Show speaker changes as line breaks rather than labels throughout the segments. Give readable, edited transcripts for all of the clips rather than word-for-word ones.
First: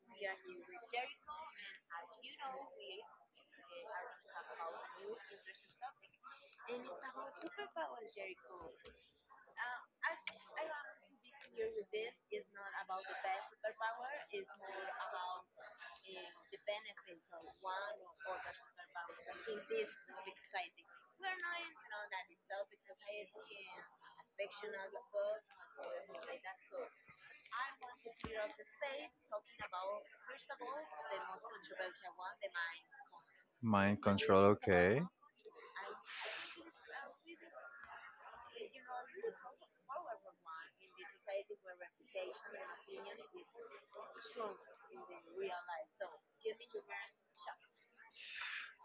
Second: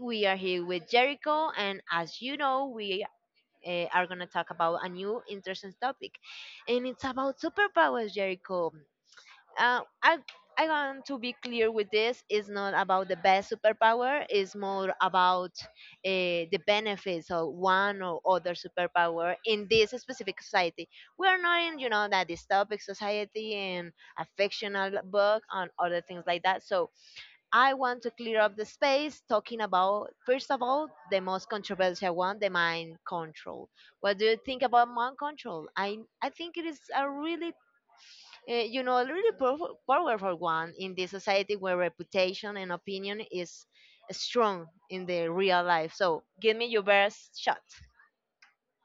We are here with Jericho, and as you know, we are going to talk about a new interesting topic, and it's about superpowers, Jericho. Uh, I I want to be clear with this. It's not about the best superpower. It's more about the benefits of one or other superpower in this specific society. We are not in that dystopic society and a fictional book and other things like that. So I want to clear up the space talking about, first of all, the most controversial one, the mind control.
Mind
What do you
control,
think about
okay.
mind control? I think it is a really powerful one in this society where reputation and opinion is strong in the real life. So give me your best shot.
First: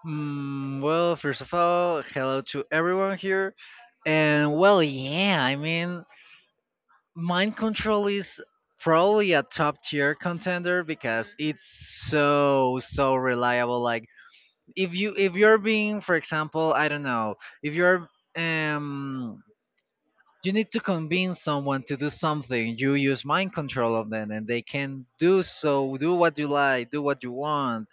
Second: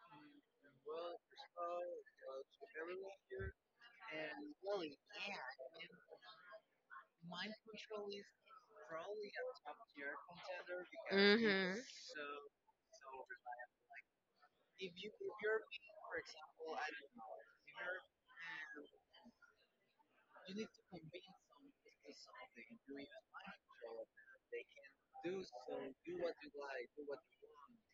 Mm, well, first of all, hello to everyone here. And well, yeah, I mean, mind control is probably a top tier contender because it's
Hmm.
so reliable. Like if you're being, for example, I don't know, if you're um you need to convince someone to do something, you use mind control on them and they can do so, do what you like, do what you want.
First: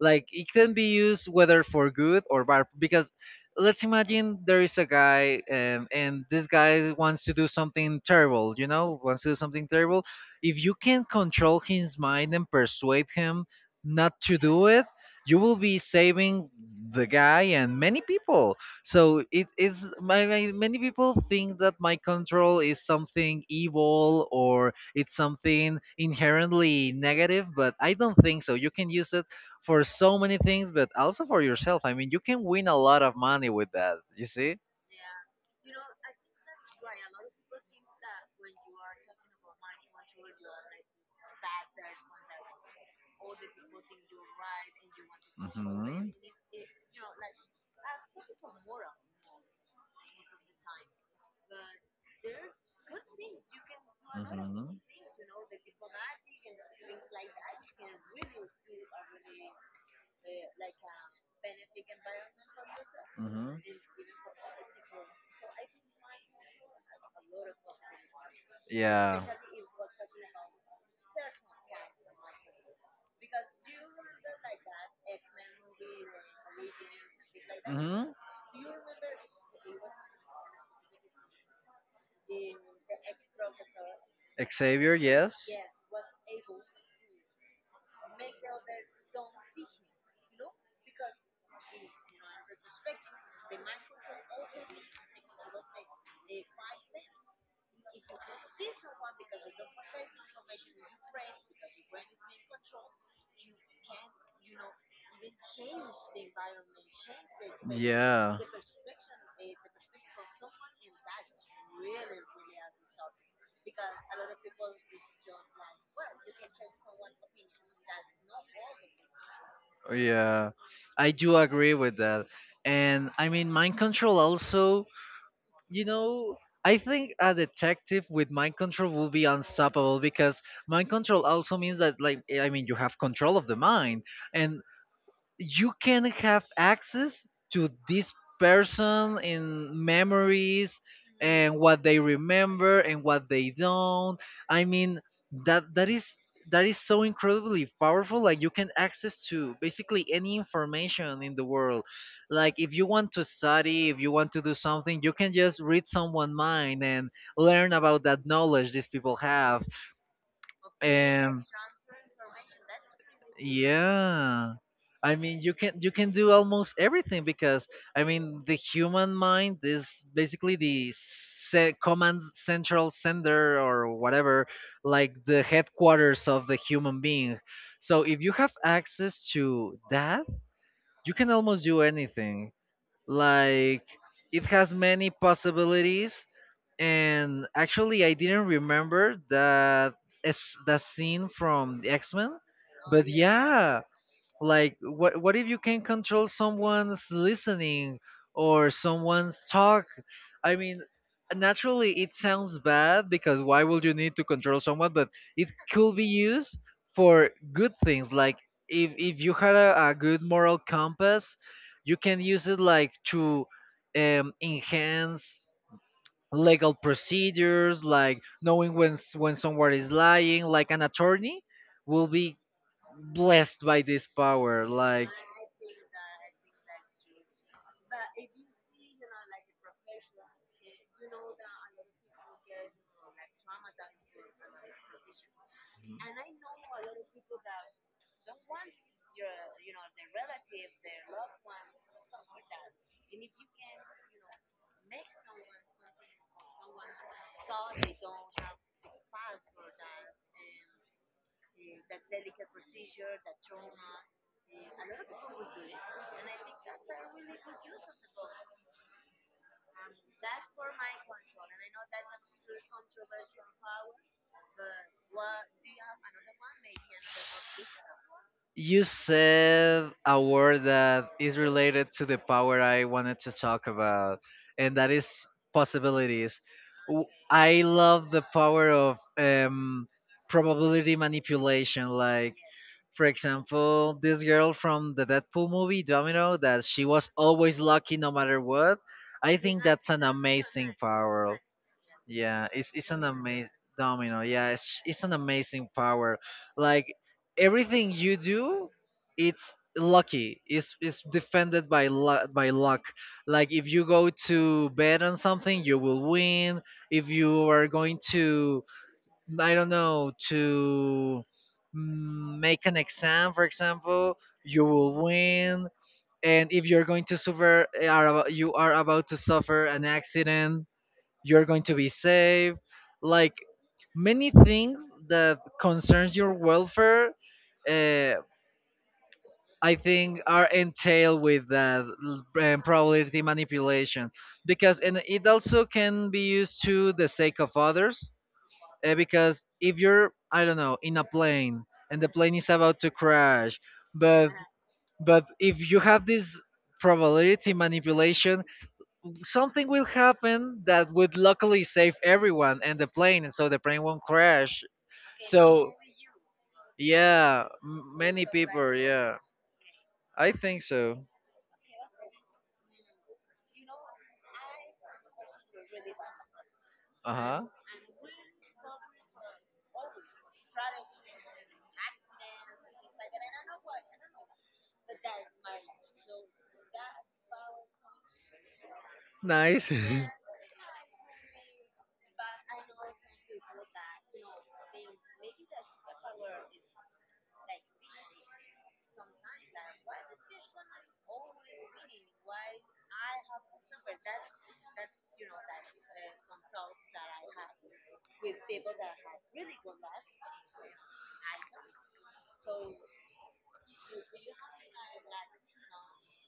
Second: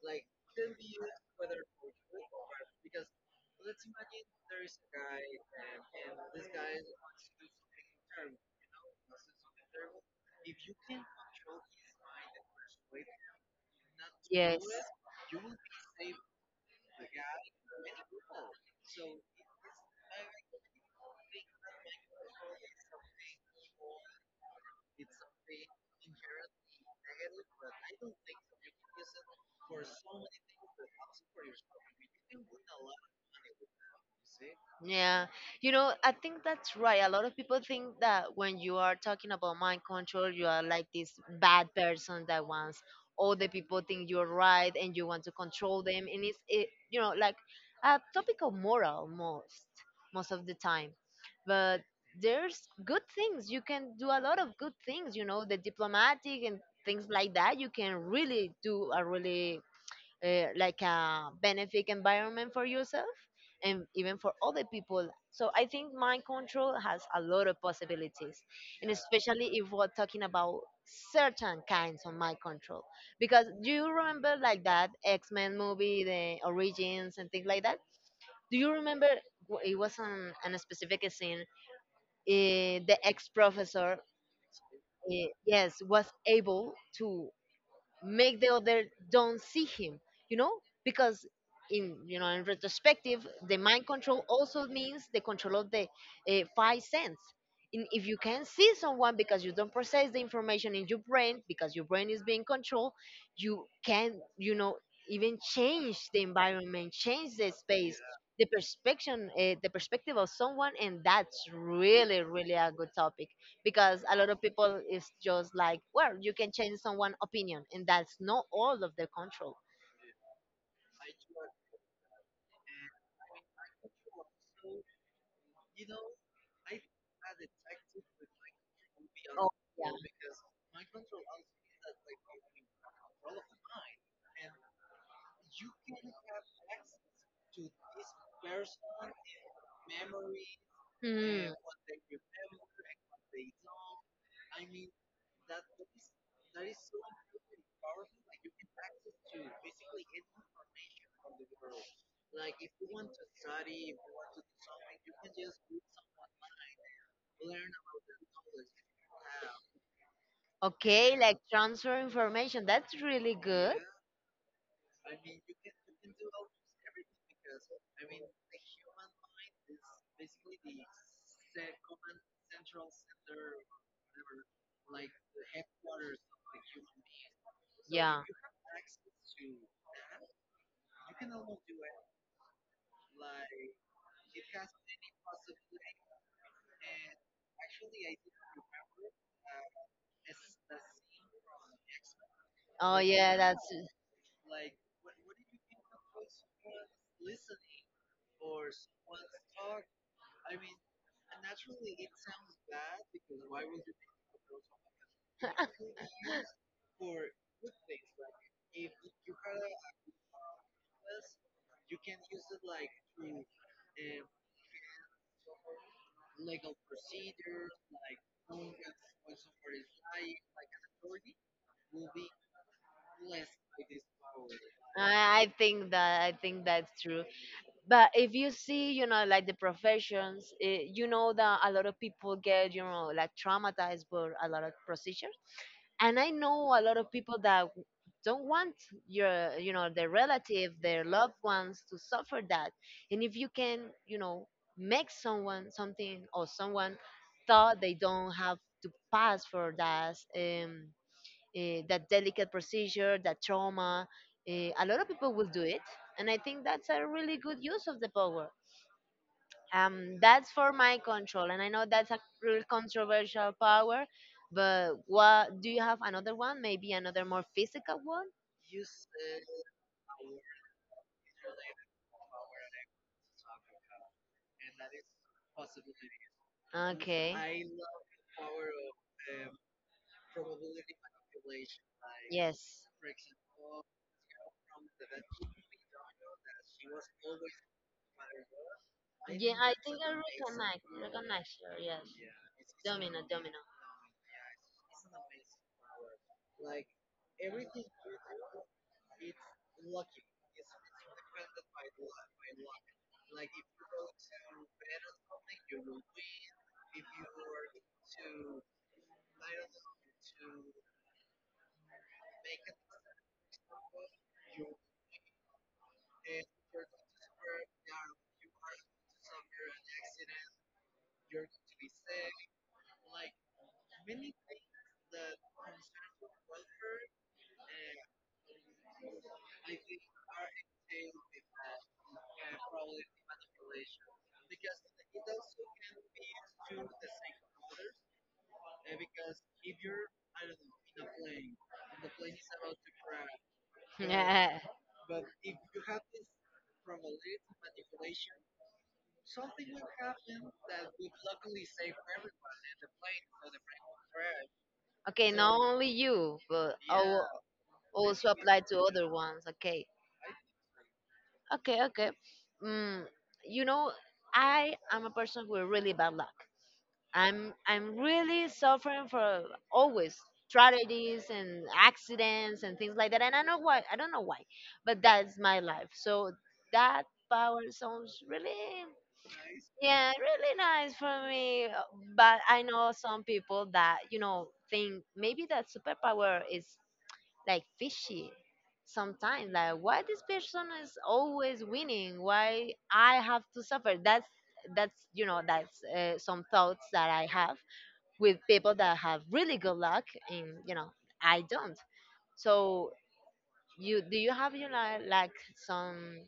Like it can be used whether for good or bad, because let's imagine there is a guy, and this guy wants to do something terrible, you know, wants to do something terrible. If you can control his mind and persuade him not to
Yes.
do it, you will be saving the guy and many people. So it is my, my many people think that mind control is something evil or it's something inherently negative, but I don't think so. You can use it for so many things, but also for yourself. I mean, you can win a lot of money with that. You see?
Yeah, I think that's right. A lot of people think that when you are talking about mind control, you are like this bad person that wants all the people think you're right and you want to control them.
Hmm.
And it's like a topic of moral most of the time. But there's good things. You can do a lot of
Hmm.
good things, the diplomatic and things like that. You can really do a really like a benefic environment for yourself
Hmm.
and even for other people. So I think mind control has a lot of possibilities, and
Yeah.
especially if we're talking about certain kinds of mind control. Because do you remember like that X Men movie, the origins and things like that?
Hmm.
Do you remember it was on a specific scene? The ex professor,
Xavier,
uh,
yes.
yes, was able to make the other don't see him, you know because in you know in retrospective the mind control also means the control of the five sense. If you can see someone because you don't process the information in your brain because your brain is being controlled, you can even change the environment, change the space,
Yeah.
the perspective of someone, and that's really a good topic, because a lot of people is just like, well, you can change someone's opinion, and that's not all of their control.
Yeah, I do agree with that. And I mean, mind control also, you know, I think a detective with mind control will be
Oh,
unstoppable because mind control also means that, like, I mean, you have control of the mind. And you can have access to this person in memories
yeah. Hmm.
and what they remember and what they don't. I mean, that is that is so incredibly powerful. Like you can access to basically any information in the world. Like if you want to study, if you want to do something, you can just read someone's mind and learn about that knowledge these people have.
Okay, like
And
transfer information. That's really good.
yeah. I mean, you can do almost everything, because I mean, the human mind is basically the command central center or whatever, like the headquarters of the human being. So if
Yeah.
you have access to that, you can almost do anything. Like it has many possibilities. And actually, I didn't remember that that scene from the X Men,
Oh
but
yeah, that's
yeah, like what if you can control someone's listening or someone's talk. I mean, naturally it sounds bad because why would you need to control someone, but it could be used for good things. Like if you had a good moral compass, you can use it like to enhance legal procedures, like knowing when when someone is lying. Like an attorney will be blessed by this power. Like
I think that I think that's true. But if you see, like the professions, you know that a lot of people get, like traumatized by a lot of positions, and I know a lot of people that don't want your you know their relative their loved ones to suffer that, and if you can you know make someone something, or someone thought they don't have to pass for that, that delicate procedure, that trauma, a lot of people will do it. And I think that's a really good use of the power, that's for my control. And I know that's a real controversial power. But what do you have, another one, maybe another more physical one?
you said a word that is related to the power I wanted to talk about, and that is possibilities.
Okay.
I love the power of probability manipulation. Like,
Yes.
for example, this girl from the Deadpool movie, Domino, that she was always lucky no matter what. I
Yeah,
think
i
that's an
i
amazing
recognize
power.
recognize her. Yes.
Yeah, it's an
Domino,
amazing
Domino.
domino. Yeah, it's an amazing power. Like everything you do, it's lucky. It's defended by luck. Like if you go to bet on something, you will win. If you are going to, I don't know, to make an exam, for example, you will win. And if you're going to suffer, you are about to suffer an accident, you're going to be safe. Like many things that concerns your welfare, uh, I think are entailed with that probability manipulation, because and it also can be used to the sake of others. Because if you're, I don't know, in a plane and the plane is about to crash, but
Yeah.
but if you have this probability manipulation, something will happen that would luckily save everyone and the plane, and so the plane won't crash.
Okay, not
So,
only you but I will
yeah, many
also apply
people,
to other
yeah,
ones. Okay.
I think so.
Okay. Okay. mm, you know, I am a person with really bad luck.
Uh huh.
I'm really suffering for always tragedies and accidents and things like that. And I don't know why, but that's my life. So that power sounds really,
Nice.
yeah, really nice for me. But I know some people that, think maybe that superpower is like fishy sometimes. Like why this person is always winning? Why I have to suffer? That's some thoughts that I have with people that have really good luck, and I don't. So you have, like, some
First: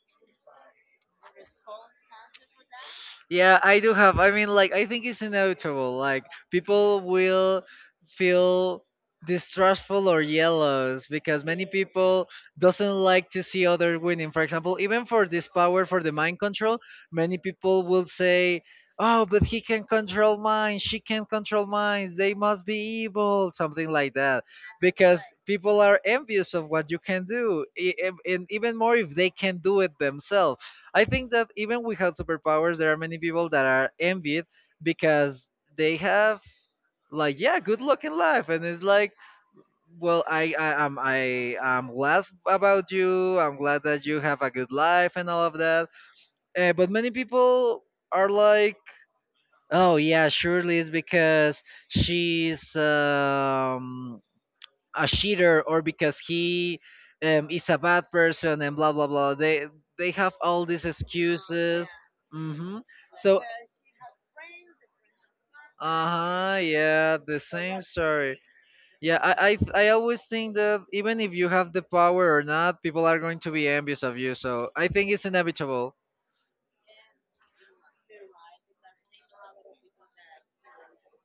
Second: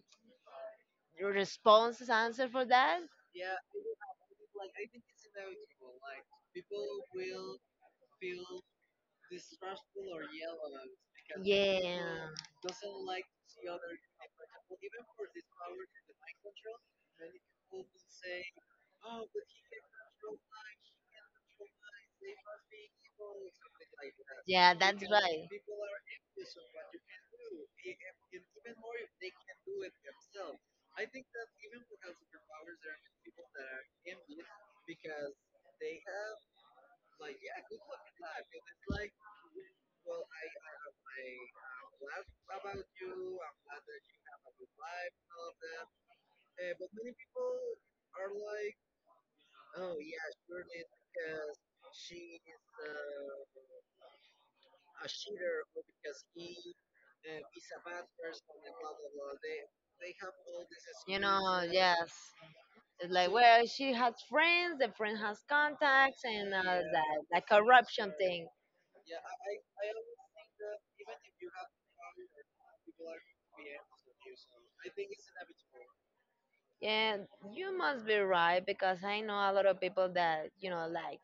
response answer for that.
Yeah, I do have. I mean, like, I think it's inevitable. Like, people will feel distrustful or jealous because many
Yeah.
people doesn't like to see others winning. For example, even for this power for the mind control, many people will say, "Oh, but he can control minds. She can control minds. They must be evil," something like that,
Yeah, that's
because
right.
people are envious of what you can do, and even more if they can do it themselves. I think that even without superpowers, there are many people that are envied because they have like yeah, good luck in life, and it's like, well, I am I'm glad about you. I'm glad that you have a good life and all of that. But many people are like, oh yeah, surely it's because she's a cheater or because he is a bad person and blah blah blah. They have all these
You know,
excuses.
yes,
Hmm.
it's like,
So
well, she has friends, the friend has
uh
contacts, and
huh. Yeah,
that
the
that
same
corruption
story.
thing.
Yeah, I always think that even if you have the power or not, people are going to be envious of you. So I think it's inevitable.
Yeah, you must be right because I know a lot of people that,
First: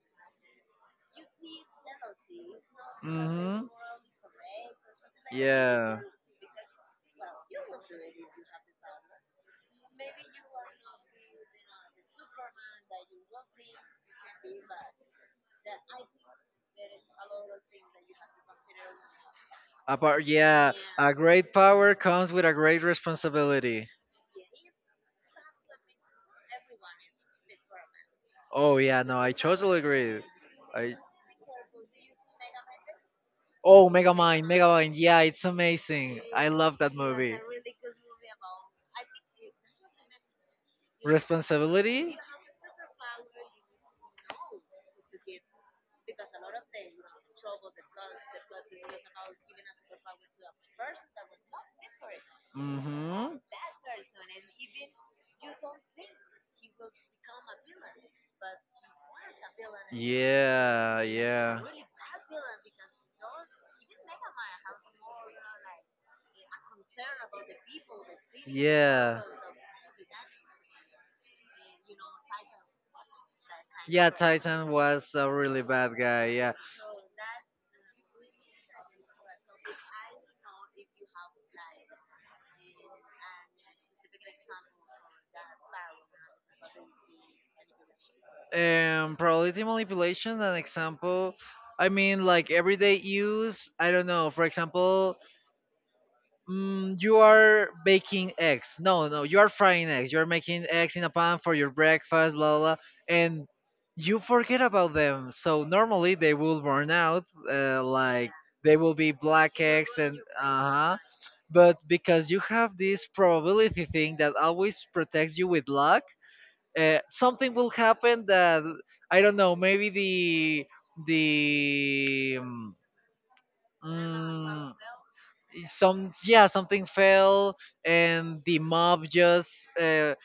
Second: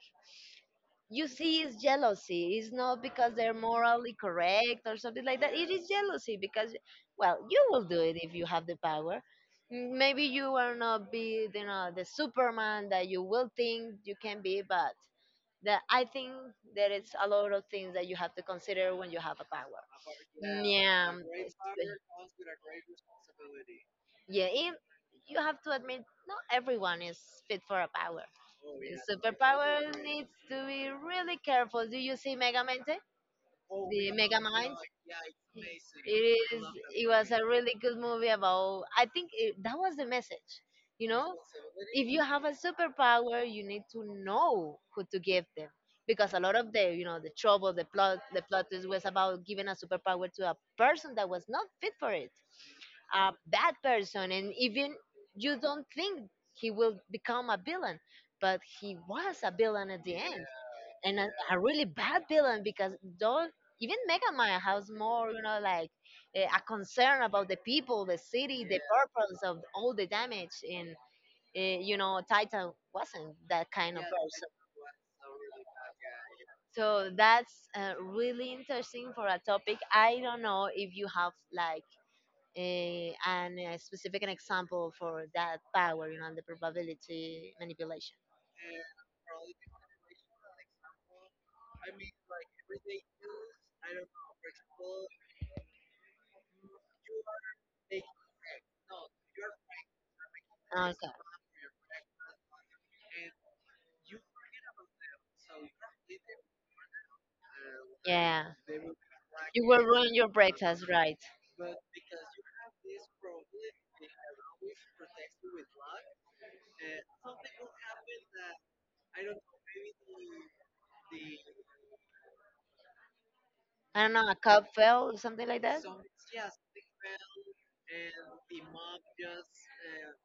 you see, it's jealousy, it's not because they're
Mm-hmm.
morally correct or something like that, it is
Yeah.
jealousy because, well, you will do it if you have the power. Maybe you are not be you know the superman that you will think you can be, but I think there is a lot of things that you have to consider when you have a power.
A par- yeah,
Yeah.
a great power comes with a great responsibility.
Yeah, you have to admit, not everyone is fit for a power.
Oh yeah,
The
no, I totally
superpower
agree.
needs to be
I
really careful. Do you see Mega Mente?
Oh,
The Mega
Megamind,
Mind?
Megamind, yeah, it's
It
amazing. I
is.
love that
It was
movie.
a really good movie about, I think, that was the message. You know, if
Responsibility.
you have a superpower, you need to know who to give them, because a lot of the you know the trouble, the plot, is was about giving a superpower to a person that was not fit for it, a
Mm-hmm.
bad person, and even you don't think he will become a villain, but he was a villain at the end.
Yeah,
And a
yeah.
really bad villain because, though, even Mega Man has more, you know, like, a concern about the people, the city, the
Yeah.
purpose of all the damage. And Titan wasn't that kind of
Yeah,
person.
Titan was a really bad guy. Yeah.
So that's really interesting for a topic. I don't know if you have like, and a specific an example for that power, you know, the probability manipulation.
Probability manipulation, an example. I mean, like everyday use. I don't know. For example, mm, you are baking eggs. No, no, you are frying eggs. You're making eggs in
Okay.
a pan for your breakfast, blah, blah, blah. And you forget about them. So normally they will burn out, like
Yeah.
they will be black
You will
eggs
ruin
and
your
uh
breakfast,
huh.
right?
But because you have this probability thing that always protects you with luck, something will happen that I don't know. Maybe the
I don't know, a cup
mm,
fell or something like that.
some yeah something fell and the mob just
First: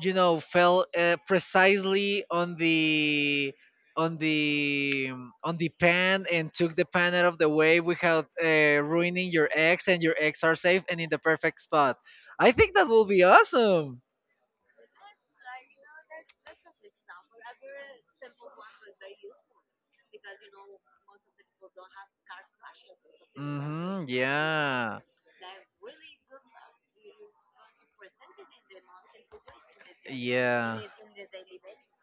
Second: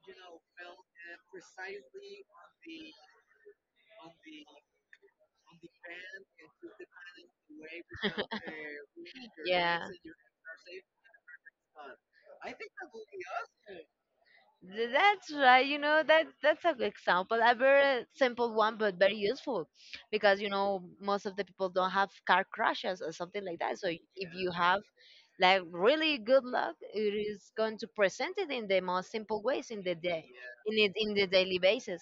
you know fell, precisely on on the the pan, and took the pan out of the way without ruining your
Yeah.
eggs, and your eggs are safe and in the perfect spot. I think that will be awesome.
That's right. You know that that's a good example, a very simple one but very useful, because you know most of the people don't have car crashes or something like that. So
Mm-hmm,
if you have
yeah.
like really good luck, it is going to present it in the most simple ways in the day, in
Yeah.
it in the daily basis.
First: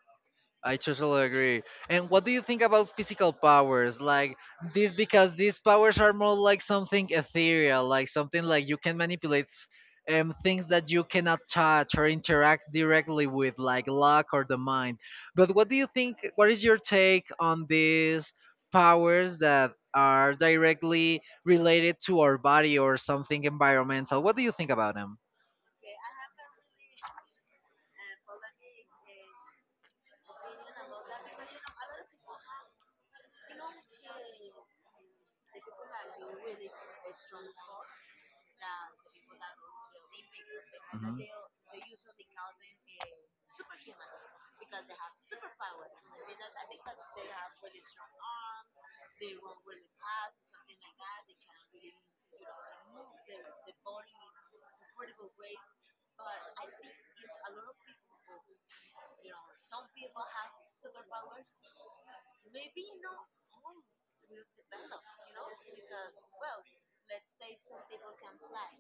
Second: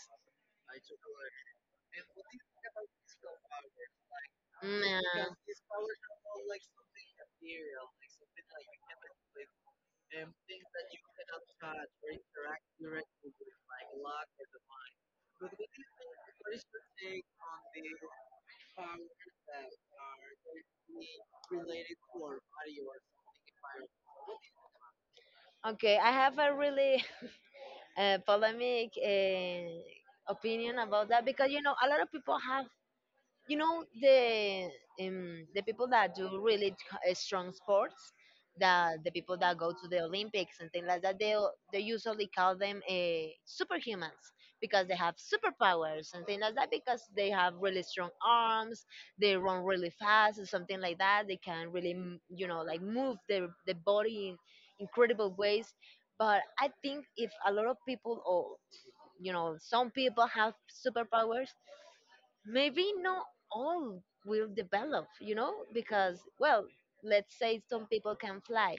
I totally agree. And what do you think about physical powers? Like
Mm,
this,
uh,
because these powers are more like something ethereal, like something like you can manipulate things that you cannot touch or interact directly with, like luck or the mind. But what do you think? What is your take on these powers that are directly related to our body or something environmental? What do you think about them?
okay, I have a really polemic opinion about that, because a lot of people have you know the the people that do really strong sports, the people that go to the Olympics and things like
Mhm.
that, they usually call them superhumans, because they have superpowers and things like that, because they have really strong arms, they run really fast or something like that, they can really move the body in incredible ways. But I think if a lot of people, or some people, have superpowers, maybe not all will develop, you know, because, well, let's say some people can fly.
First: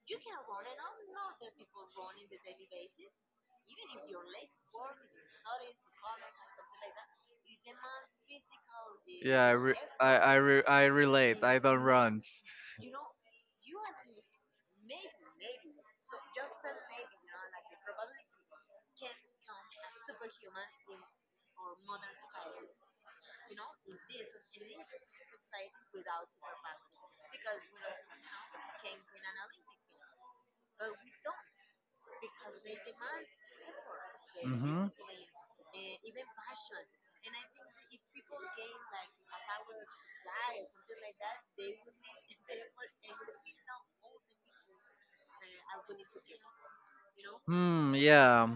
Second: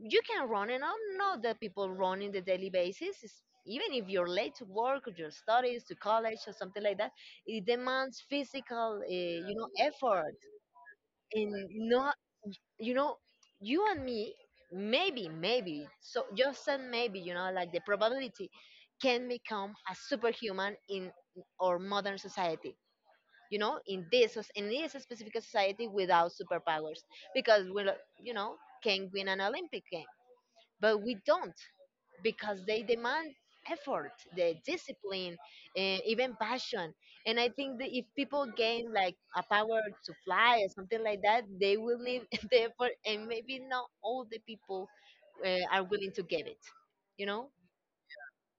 You can run, and I know that people run in the daily basis. Even if you're late to work or your studies to college or something like that, it demands physical, uh, you know, effort,
I, I relate.
and
I don't
not,
run.
you know, you and me, maybe, so just, and maybe, like the probability, can become a superhuman in our modern society, in this specific society without superpowers, because we, you know, can win an Olympic game, but we don't because they demand effort, the discipline, and even passion. And I think that if people gain like a power to fly or something like that, they will need the effort, and maybe not all the people are willing to give it. You know?
Hmm. Yeah.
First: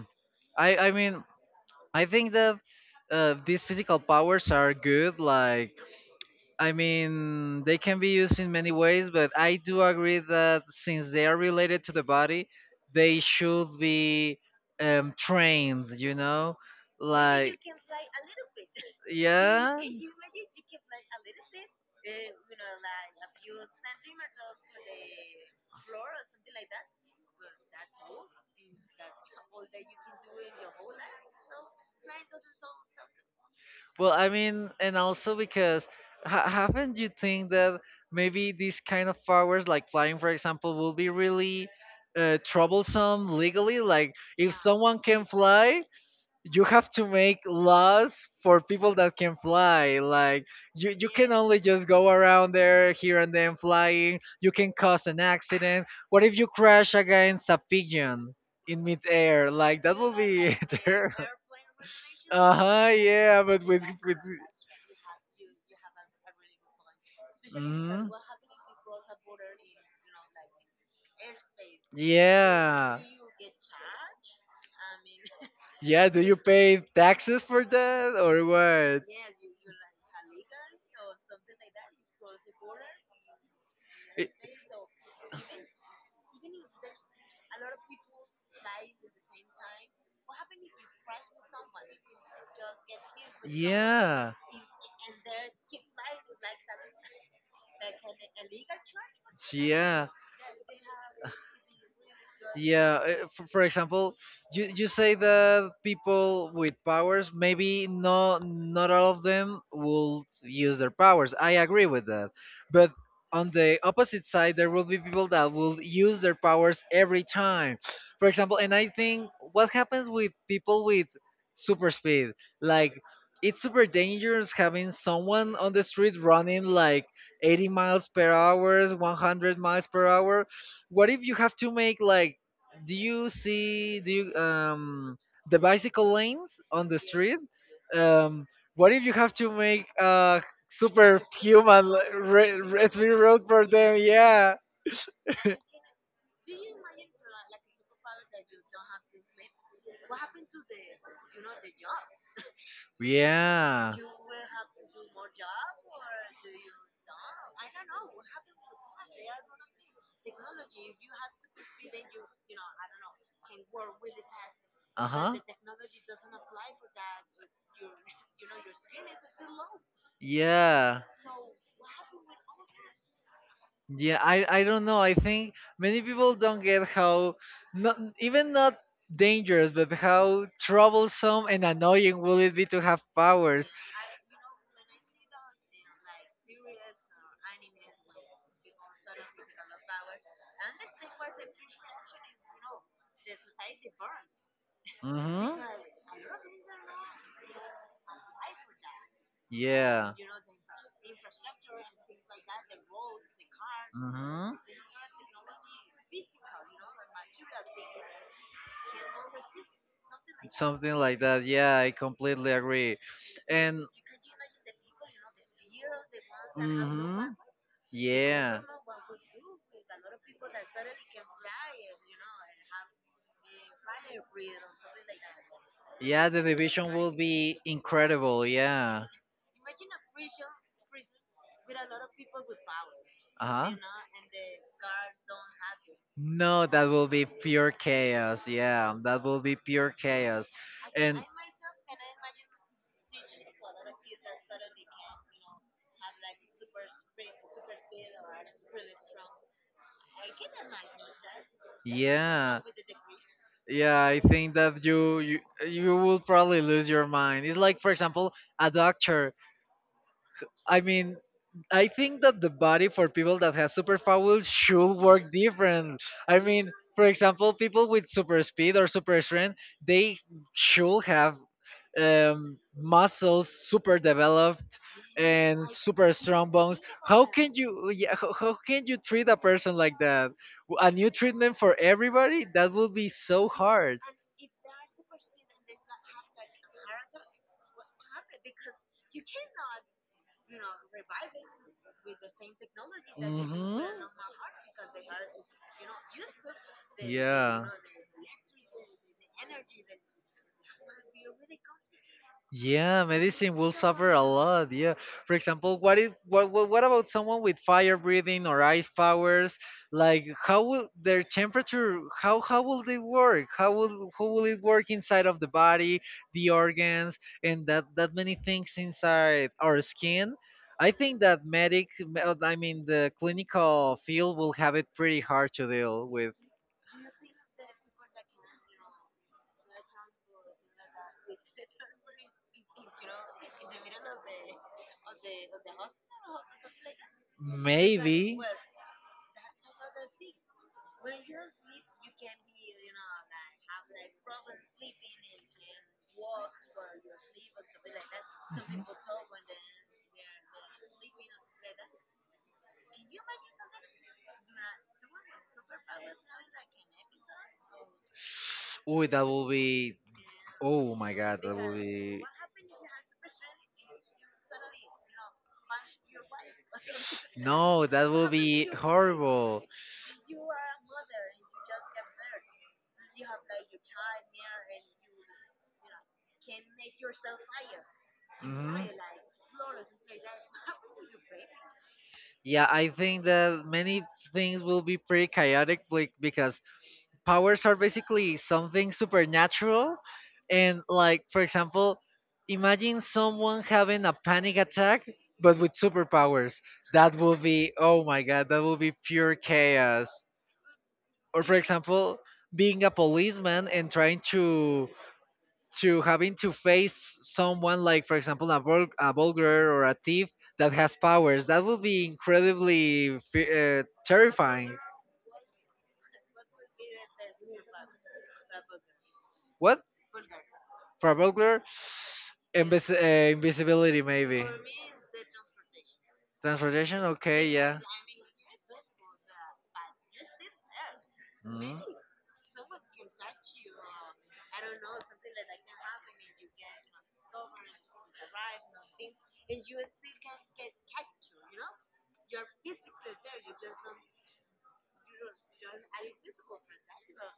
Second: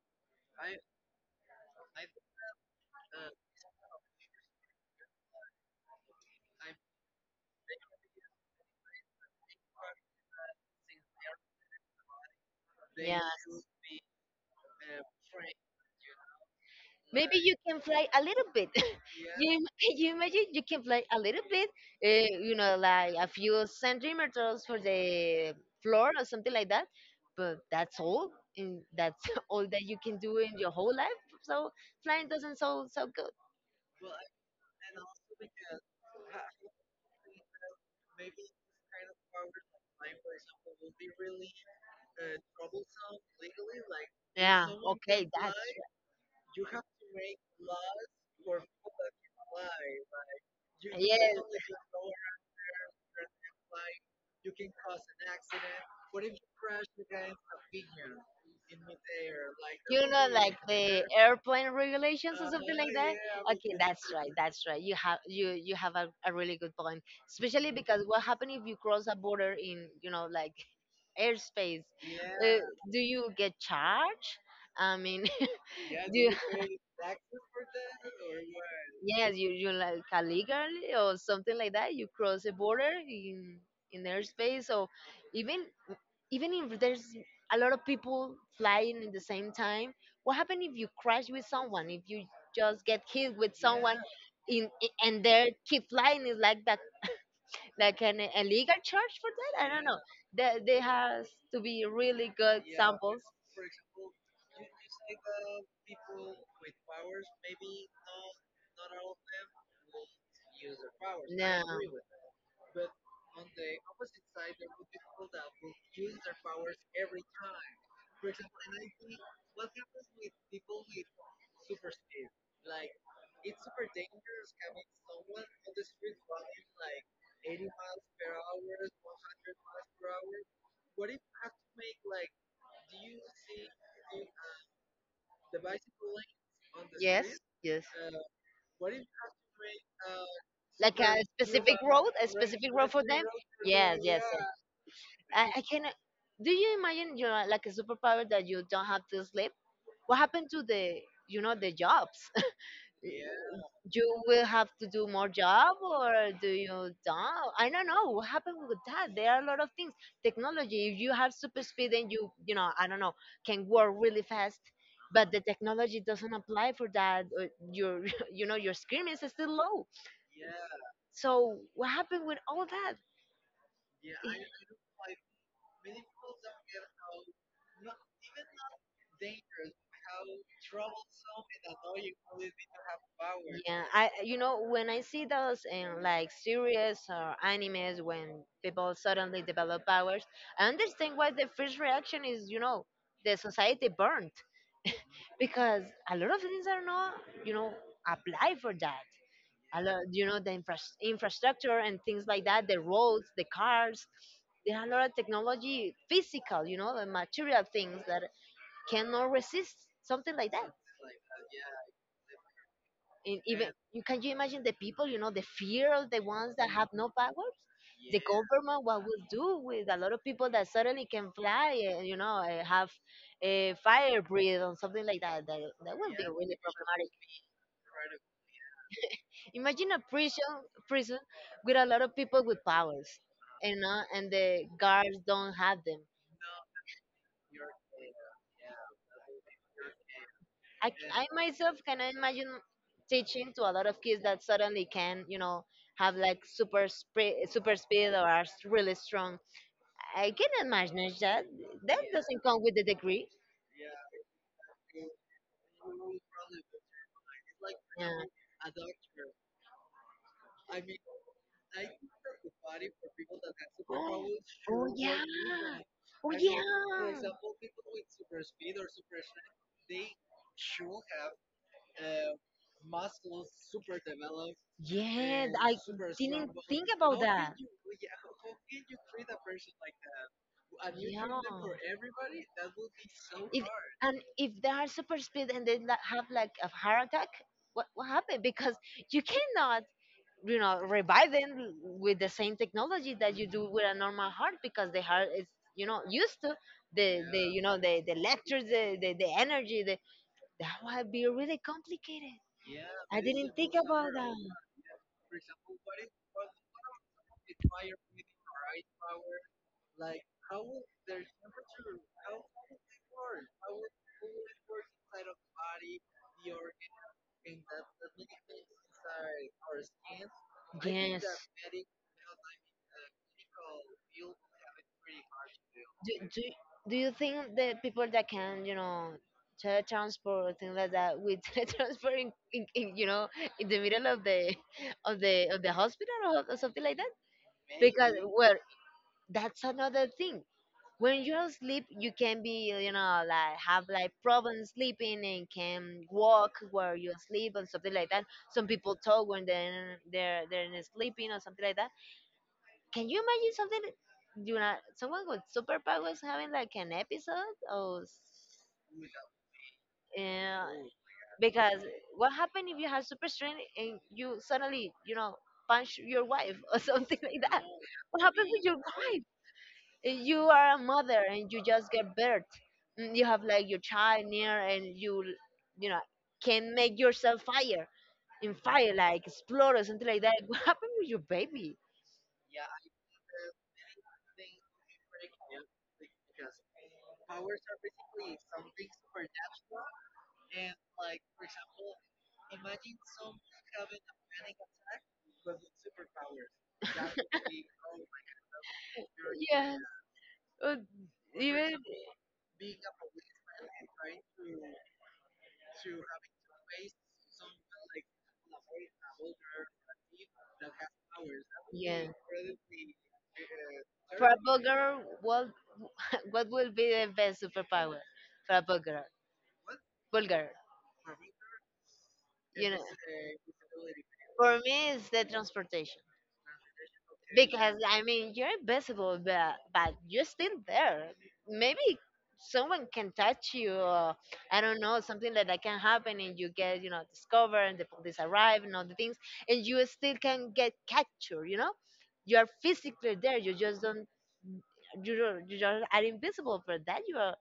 I mean I think that these physical powers are good. Like I mean, they can be used in many ways, but I do agree that since they are related to the body, they
Yeah.
should be trained, you know?
Maybe you
Like,
can fly a little bit. You im-
yeah.
you imagine you can fly a little bit, like a few centimeters for the floor or something like that. But that's all, and that's all that you can do in your whole life. So flying doesn't sound so good.
Well, I mean, and also because haven't you think that maybe these kind of powers, like flying, for example, will be really troublesome legally? Like, if
Yeah.
someone can
Okay. That's,
fly, you have to make laws for people that can fly. Like you can
yes.
only just go around there here and then flying. You can cause an accident. What if you crash against a pigeon in midair? Like that will be
The
terrible.
airplane regulations or
Uh
something
huh.
like that.
Yeah, but
Okay,
with
that's
with.
right, that's right. You have a really good point, especially because
Mhm.
what happens if you cross a border in, airspace. uh,
Yeah.
do you get charged? I mean,
Yeah. Do
do you,
you pay taxes for that or what?
yes, you like, illegally or something like that, you cross a border in
It,
airspace, or even even if there's a lot of people flying at the same time, what happens if you crash with someone, if you just get hit with someone?
yeah,
Yeah. And they keep flying is like that, like an a legal charge for that, I don't know.
yeah.
There has to be really good, yeah,
Yeah,
samples.
for example, you say that people with powers, maybe not all of them will use their powers. I
No.
agree with that. But on the opposite side, there will be people that will use their powers every time. For example, and I think what happens with people with super speed? Like it's super dangerous having someone on the street running like 80 miles per hour, 100 miles per hour. What if you have to make like do you the bicycle lanes on the
Yes.
street,
Yes.
um what if you have to make a
Like a specific
superhuman
road a specific road for
speed
them.
road for them?
Yes. Yes. Yes.
Yeah.
I cannot. Do you imagine you are like a superpower that you don't have to sleep? What happened to the, you know, the jobs?
Yeah.
You will have to do more job? Or do you don't? I don't know what happened with that. There are a lot of things. Technology, if you have super speed and you know I don't know, can work really fast, but
Uh-huh.
the technology doesn't apply for that. Or your, you know, your screen is still low.
Yeah.
So what happened with all that?
Yeah, I don't know. I think many people don't get how not even not dangerous, but how troublesome and annoying will it be to have powers.
Yeah, I when I see those in like series or animes when people suddenly develop powers, I understand why the first reaction is, you know, the society burnt,
Mhm.
because a lot of things are not, you know, apply for that. A lot,
Yeah.
you know, the infrastructure and things like that, the roads, the cars.
Mhm.
There are a lot of technology, physical, you know, and material things that cannot resist something like that.
Something like that. Yeah, I completely agree.
And even,
And
you can, you imagine the people, you know, the fear of the ones that have no
mhm.
powers? The
Yeah.
government, what will do with a lot of people that suddenly can fly and, have a fire breathe or something like that, that, that will be
Yeah, the
really
division right?
problematic.
will be incredible. Yeah.
Imagine a prison, prison, with a lot of people with powers,
Uh
you
huh.
know and the guards don't have them.
No, that will be pure chaos. Yeah, that will be pure chaos.
i, c-
And
I myself can imagine
imagine
teaching to a lot of kids that suddenly can, you know, have like super speed, super speed, or are really strong. I can imagine that. That doesn't
yeah,
come with the degree.
yeah, I think that you will probably lose your mind. It's like, for
Yeah.
example, a doctor. I mean, I think that the body for people that have
Oh,
superpowers
oh
should
yeah.
work different.
Oh
I
yeah.
mean, for example, people with super speed or super strength, they should have muscles super developed
Yes,
and
I
super strong
didn't
bones.
think about
How can
that.
you, yeah, how
Yeah.
can you treat a person like that? A new treatment for everybody? That would be so
If,
hard.
and if they are super speed and they have like a heart attack, what happened? Because you cannot, you know, revive them with the same technology that you do
Mhm.
with a normal heart, because the heart is, you know, used to the, the you
Yeah.
know the lectures the energy, the, that would be really complicated.
Yeah,
I
medicine
didn't
will
think about
suffer a
that.
lot. Yeah. For example, what if what about someone with fire breathing or ice powers? Like how will their temperature how will they work? How will it work inside of the body, the organs, and that many things inside our skin? I think
Yes,
that I mean the clinical field will have it pretty hard to deal
do,
with.
do, do you think the people that can, you know, teletransport or things like that with teletransport in, you know, in the middle of the of the hospital, or something like that? Because
Maybe.
well, that's another thing. When you're asleep you can be, you know, like have like problems sleeping and can walk where you sleep and something like that. Some people talk when they're not sleeping or something like that. Can you imagine someone with superpowers having like an episode? Or
Ooh, that will be.
yeah.
Oh my God, that will
Because
be.
what happened if you have super strength and you suddenly, you know, punch your wife, or something like that, no?
No, that
What
will
happens? Really? With
be
your wife.
horrible.
You are a mother and you just get birth. Mm, you have like your child near, and you know can make yourself fire, in
hmm
fire, like explode or something like that. What happened with your baby?
Yeah, I think that many things will be pretty chaotic, like because powers are basically something supernatural, and like for example imagine someone having a panic attack but with superpowers. That would be, oh my god, that would be pure
Yes.
chaos.
Uh,
Or for
even.
example being a policeman and trying to having to face someone, like for example a vulgar or a thief that has powers. That would
Yeah.
be
For a
terrifying.
bulgar. What? What will be the best superpower for a bulgar?
What?
Bulgar.
For a burglar,
you know
invisibility maybe.
for me, it's the transportation,
Transportation, okay,
because
yeah.
I mean, you're invisible, but you're still there.
Mhm.
Maybe someone can touch you. Or, I don't know, something that, that can happen, and you get, you know, discovered, and the police arrive, and all the things, and you still can get captured. You know, you are physically there. You just don't. You don't, you just are invisible. For that, you are.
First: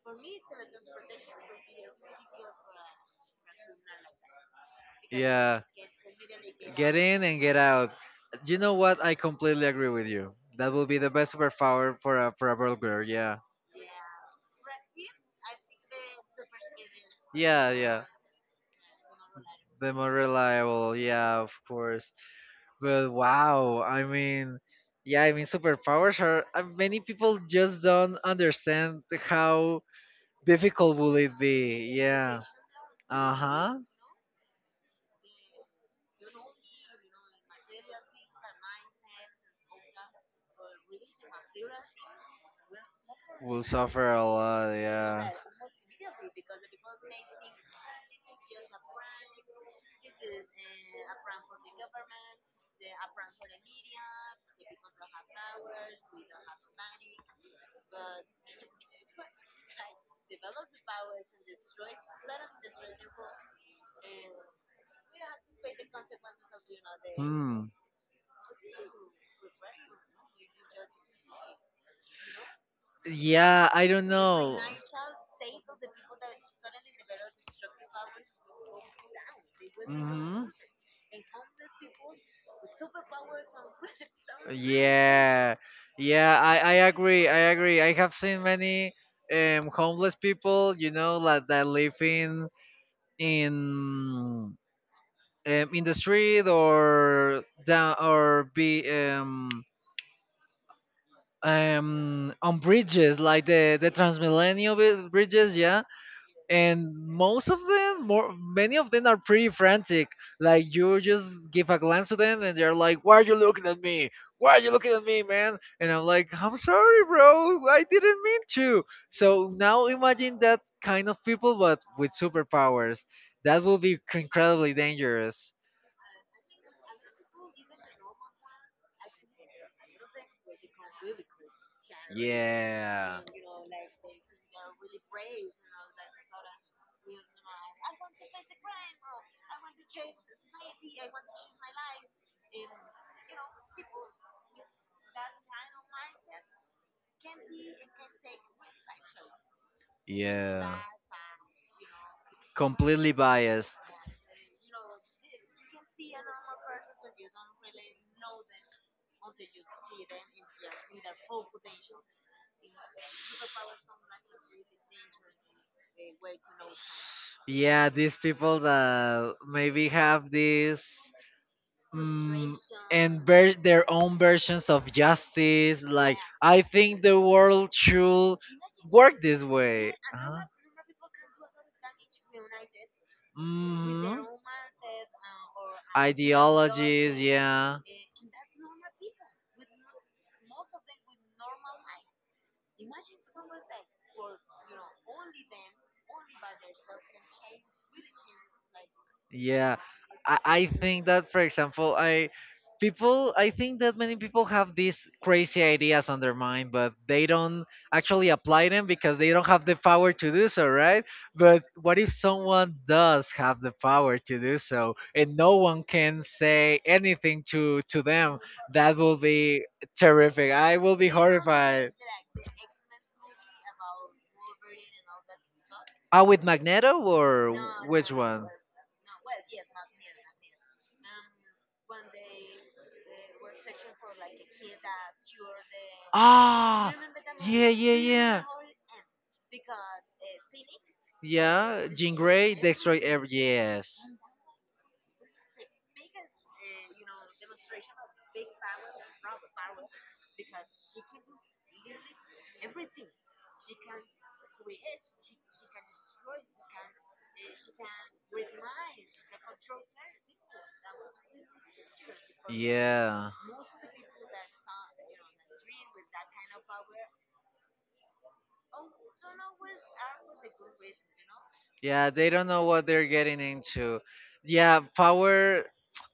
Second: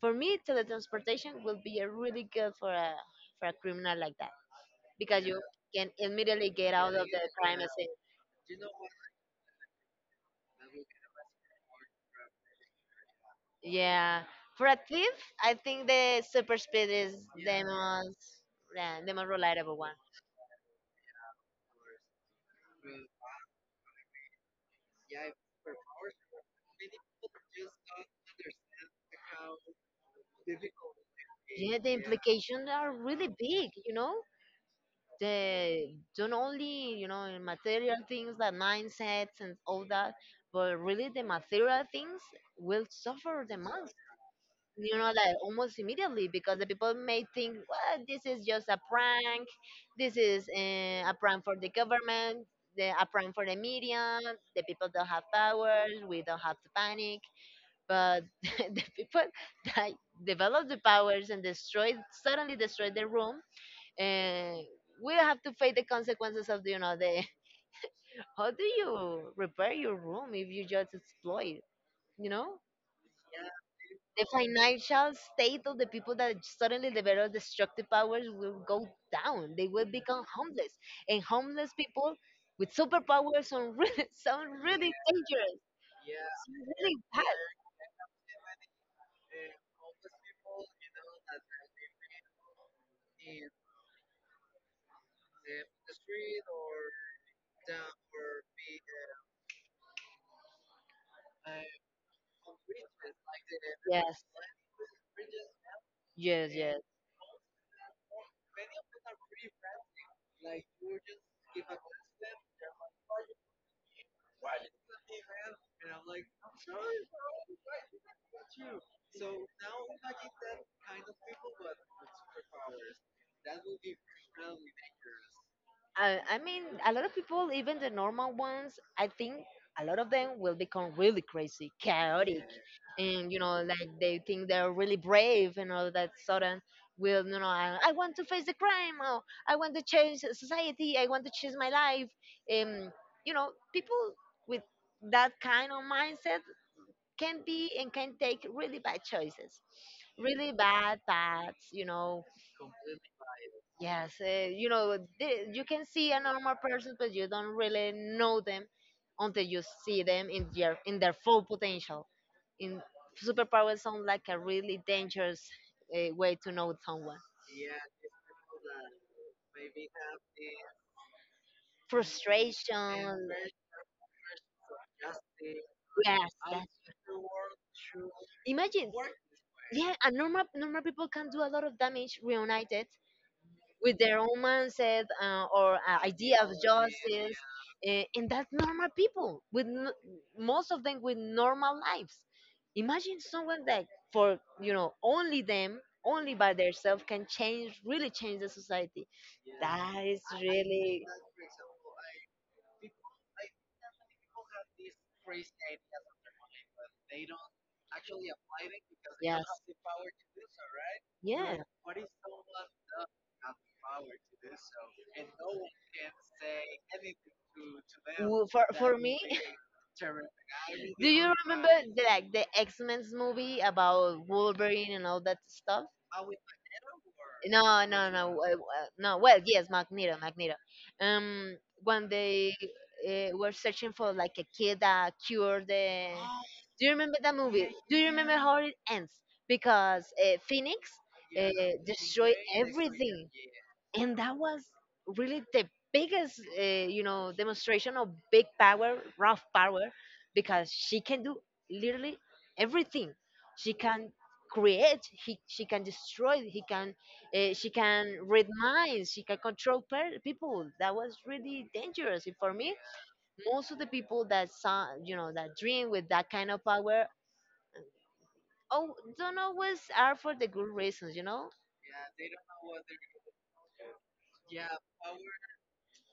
For me, teletransportation will be a really good for a, for a criminal like that, because you
Yeah,
can immediately get out
get
of the
in and get
crime scene.
out. You know what? I completely agree with you. That will be the best superpower for a burglar. Yeah,
Yeah. For a thief, I think the super speed is the
yeah, yeah.
most, yeah, the most reliable
The
one.
more reliable, yeah, of course. But wow, I mean, yeah, I mean, superpowers are. Many people just don't understand how difficult will it
Yeah, the
be? Yeah.
implications are really
Uh
big,
huh.
you know? They don't only, you know, in material things like mindsets and all that, but really the material things will suffer the
Will
most.
suffer a lot.
You know,
Yeah.
like almost immediately, because the people may think, well, this is just a prank, this is a prank for the government, the, a prank for the media. The people don't have powers, we don't have to panic. But the people that develop the powers and destroy, suddenly destroy the room, and we have to face the consequences of, you know, the.
Hmm.
How do you repair your room if you just exploit, you know
Yeah, I don't
the
know.
financial state of the people that suddenly develop destructive powers will go down. They will become
hmm
homeless, and homeless people with superpowers sound really, sound really
Yeah,
dangerous,
I
really bad.
agree. I agree. I have seen many homeless people, you know, like that live in in in the street, or down, or be on bridges like the
Yes,
Transmilenio bridges, yeah,
yes, yes.
and most of them more many of them are pretty frantic. Like you just give a glance to them and they're like, why are you looking at me, why are you looking at me, man? And I'm like, I'm sorry bro, I didn't mean to. So now imagine that kind of people but with superpowers. That will be incredibly dangerous.
I mean, a lot of people, even the normal ones, I think a lot of them will become really crazy, chaotic,
Yeah,
and you know, like they think they're really brave, and all that sudden will, you know, I want to face the crime, or I want to change society, I want to change my life. Um, you know, people with that kind of mindset can be, and can take really bad choices, really
yeah,
bad paths, you know.
completely biased.
Yes, you know, you can see a normal person, but you don't really know them until you see them in their, in their full potential. In, superpowers sound like a really dangerous, way to know someone.
Yeah, these people that maybe have these, mm, and
Frustration,
their own versions of justice. Like,
yes,
I
that.
think the world should
Imagine,
work this way.
yeah, and
Uh-huh.
normal people can do a lot of damage reunited with their
Mhm.
own mindset, or idea of
Ideologies,
justice.
yeah.
And that's normal people, with most of them with normal lives. Imagine someone that, for, you know, only them, only by themselves can change, really change the society.
Yeah,
That is
I think
really,
that, for example, I think that many people have these crazy ideas on their mind, but they don't actually apply them because they
yes,
don't have the power to do so, right? But
yeah.
what if someone does have the power to do so, and no one can say anything to them?
Well, For
That
for
will
me,
be terrific. I will be
do you remember
horrified.
the, like the X Men's movie about Wolverine and all that stuff?
Ah, with Magneto, or
No,
which
no, no,
one?
no. Well, yes, Magneto, Magneto. Um, when they, were searching for like a kid that cured the, do
Ah,
you remember that
yeah,
movie?
yeah,
Do you remember
yeah.
how it ends? Because Phoenix, uh,
Yeah, Jean
destroyed
Grey destroy every,
everything,
yes.
and that was really the biggest, you know, demonstration of big power, rough power, because she can do literally everything. She can create, he, she can destroy, he can, she can read minds, she can control people. That was really dangerous. And for me,
Yeah,
most of the people that saw, you know, that dream with that kind of power, oh, don't always are for the good reasons, you know.
yeah, they don't know what they're getting into. Yeah, power.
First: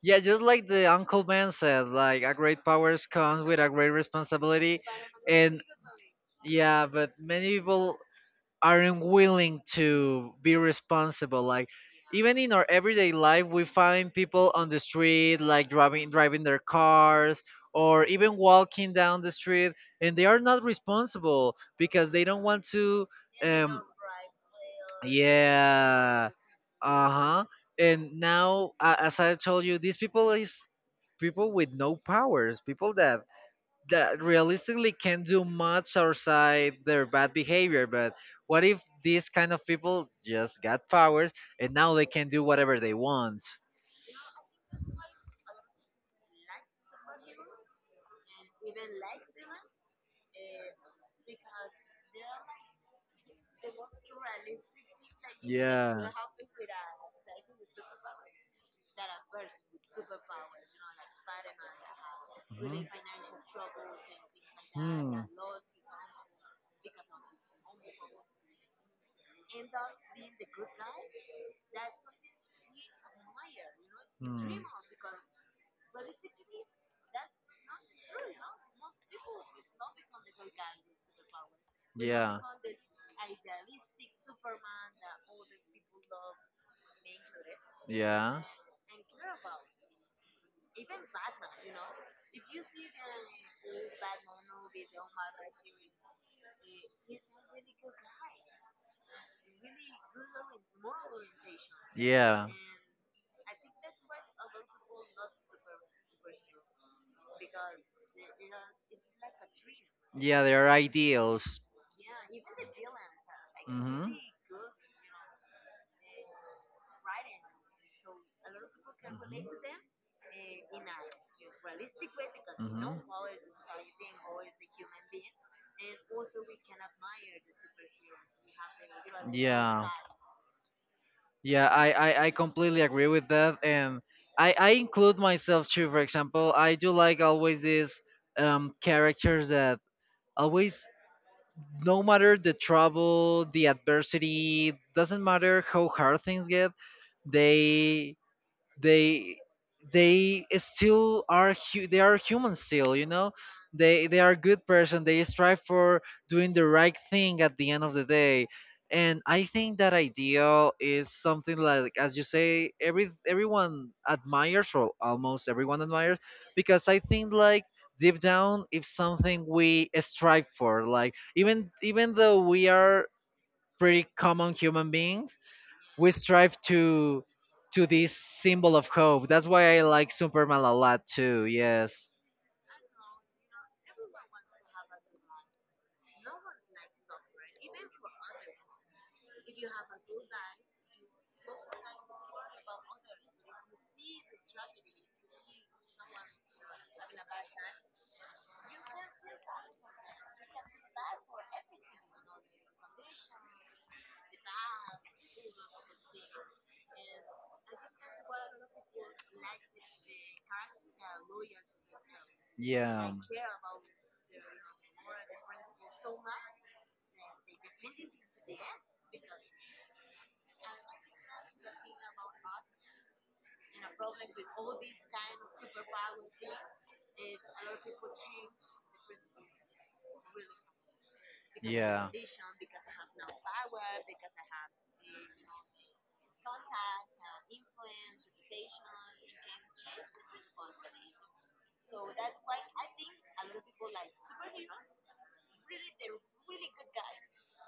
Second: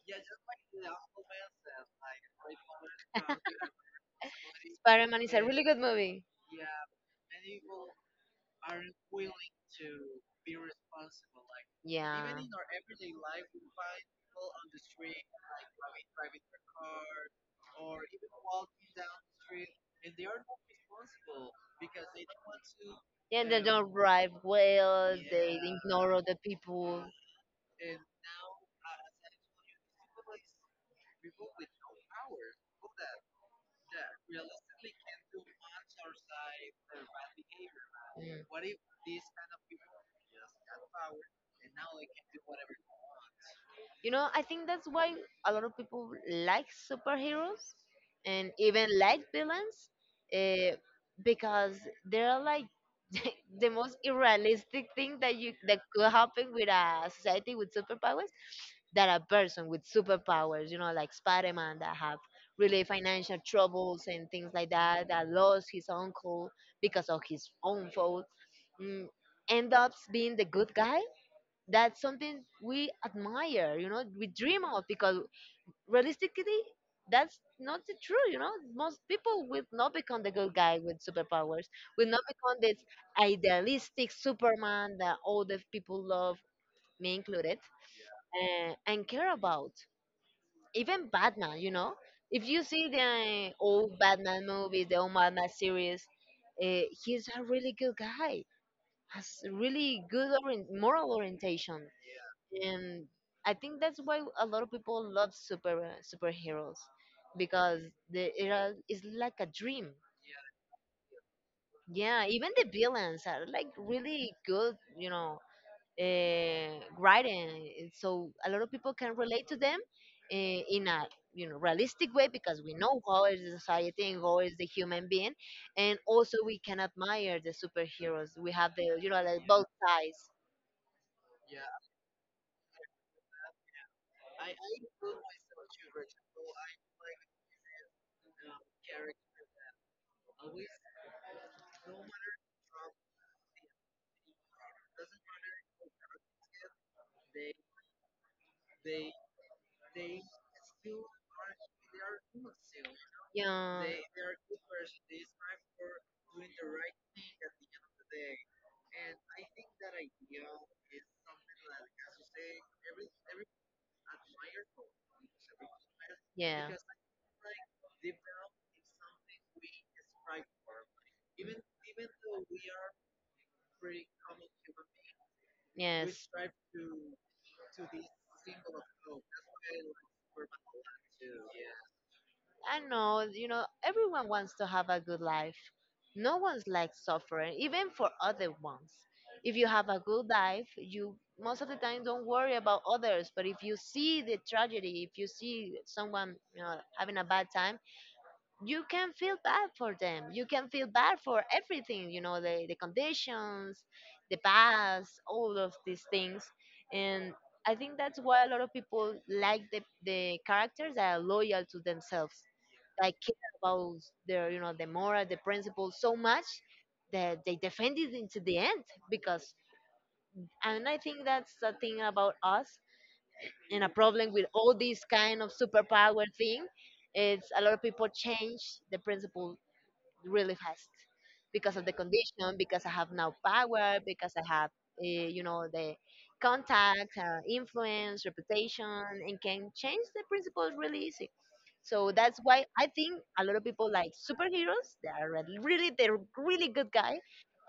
Yeah, just like the Uncle Ben said, like a great powers comes with a great responsibility,
Spider-Man is a
and
really good movie.
yeah, but many people aren't willing to be responsible. Like
Yeah.
even in our everyday life we find people on the street, like driving their cars or even walking down the street, and they are not responsible because they don't want to.
Yeah, they
Um,
don't drive well, they ignore
yeah.
other people.
Uh-huh. And now as I told you, these people is people with no powers, people that that realistically can do much outside their bad behavior. But what
Mm.
if these kind of people just got powers and now they can do whatever they want?
You know, I think that's why a lot of people like superheroes, and even light villains, uh, because they're like, the most unrealistic thing that you, that
Yeah.
could happen with a society with superpowers, that a person with superpowers, you know, like Spider-Man, that have really
Mhm.
financial troubles and things like that,
Hmm.
that lost his uncle because of his own fault, mm, end up being the good guy. That's something we admire, you know, we
Hmm.
dream of, because realistically, that's not the true. You know, most people will not become the good guy with superpowers. Will not
Yeah.
become this idealistic Superman that all the people love, me included,
Yeah.
and care about. Even Batman, you know, if you see the old Batman movies, the old Batman series, he's a really good guy. Has really good moral orientation.
Yeah.
And I think that's why a lot of people love superheroes, because it's like a dream.
Yeah, there are ideals.
Yeah, even the villains are like really good, you know, writing. So a lot of people can relate to them, in a, you know, realistic way, because we know how is the society and how is the human being, and also we can admire the superheroes. We have the, you know, like both sides.
Yeah, I completely agree with that. And I include myself too. For example, I do like always these characters that always, no matter the trouble, the adversity, doesn't matter how hard things get, they they they still are they are human still, you know,
Yeah.
they are good person, they strive for doing the right thing at the end of the day. And I think that ideal is something, like as you say, everyone admires, or almost everyone admires,
Yeah.
because I think like deep down it's something we strive for. Like even though we are pretty common human beings,
We,
we
yes.
strive to this symbol of hope. That's why I like Superman a lot too. Yes.
I know, you know, everyone wants to have a good life. No one's like suffering, even for other ones. If you have a good life, you most of the time don't worry about others. But if you see the tragedy, if you see someone, you know, having a bad time, you can feel bad for them. You can feel bad for everything, you know, the conditions, the past, all of these things. And I think that's why a lot of people like the characters that are loyal to themselves,
Yeah.
that care about their, you know, the moral, the principles so much that they defend it into the end. Because, and I think that's the thing about us, and a problem with all this kind of superpower thing, it's a lot of people change the principle really fast, because of the condition, because I have now power, because I have, you know, the contacts, influence, reputation, and can change the principles really easy. So that's why I think a lot of people like superheroes. They are really, they're really good guy,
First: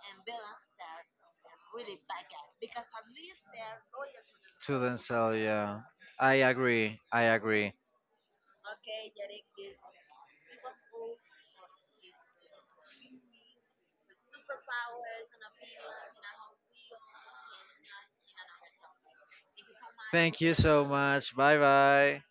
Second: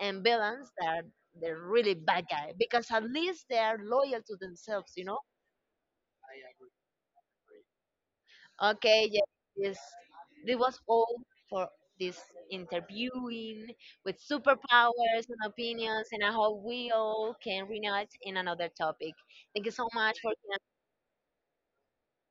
and villains they are, they're really bad guy, because at least they are loyal to
So, to
themselves. You know,
themselves, yeah. I agree. I agree.
okay, yes, yes. It was all for this interviewing with superpowers and opinions, and I hope we all can reunite in another topic. Thank you so much for
You so much. Bye bye.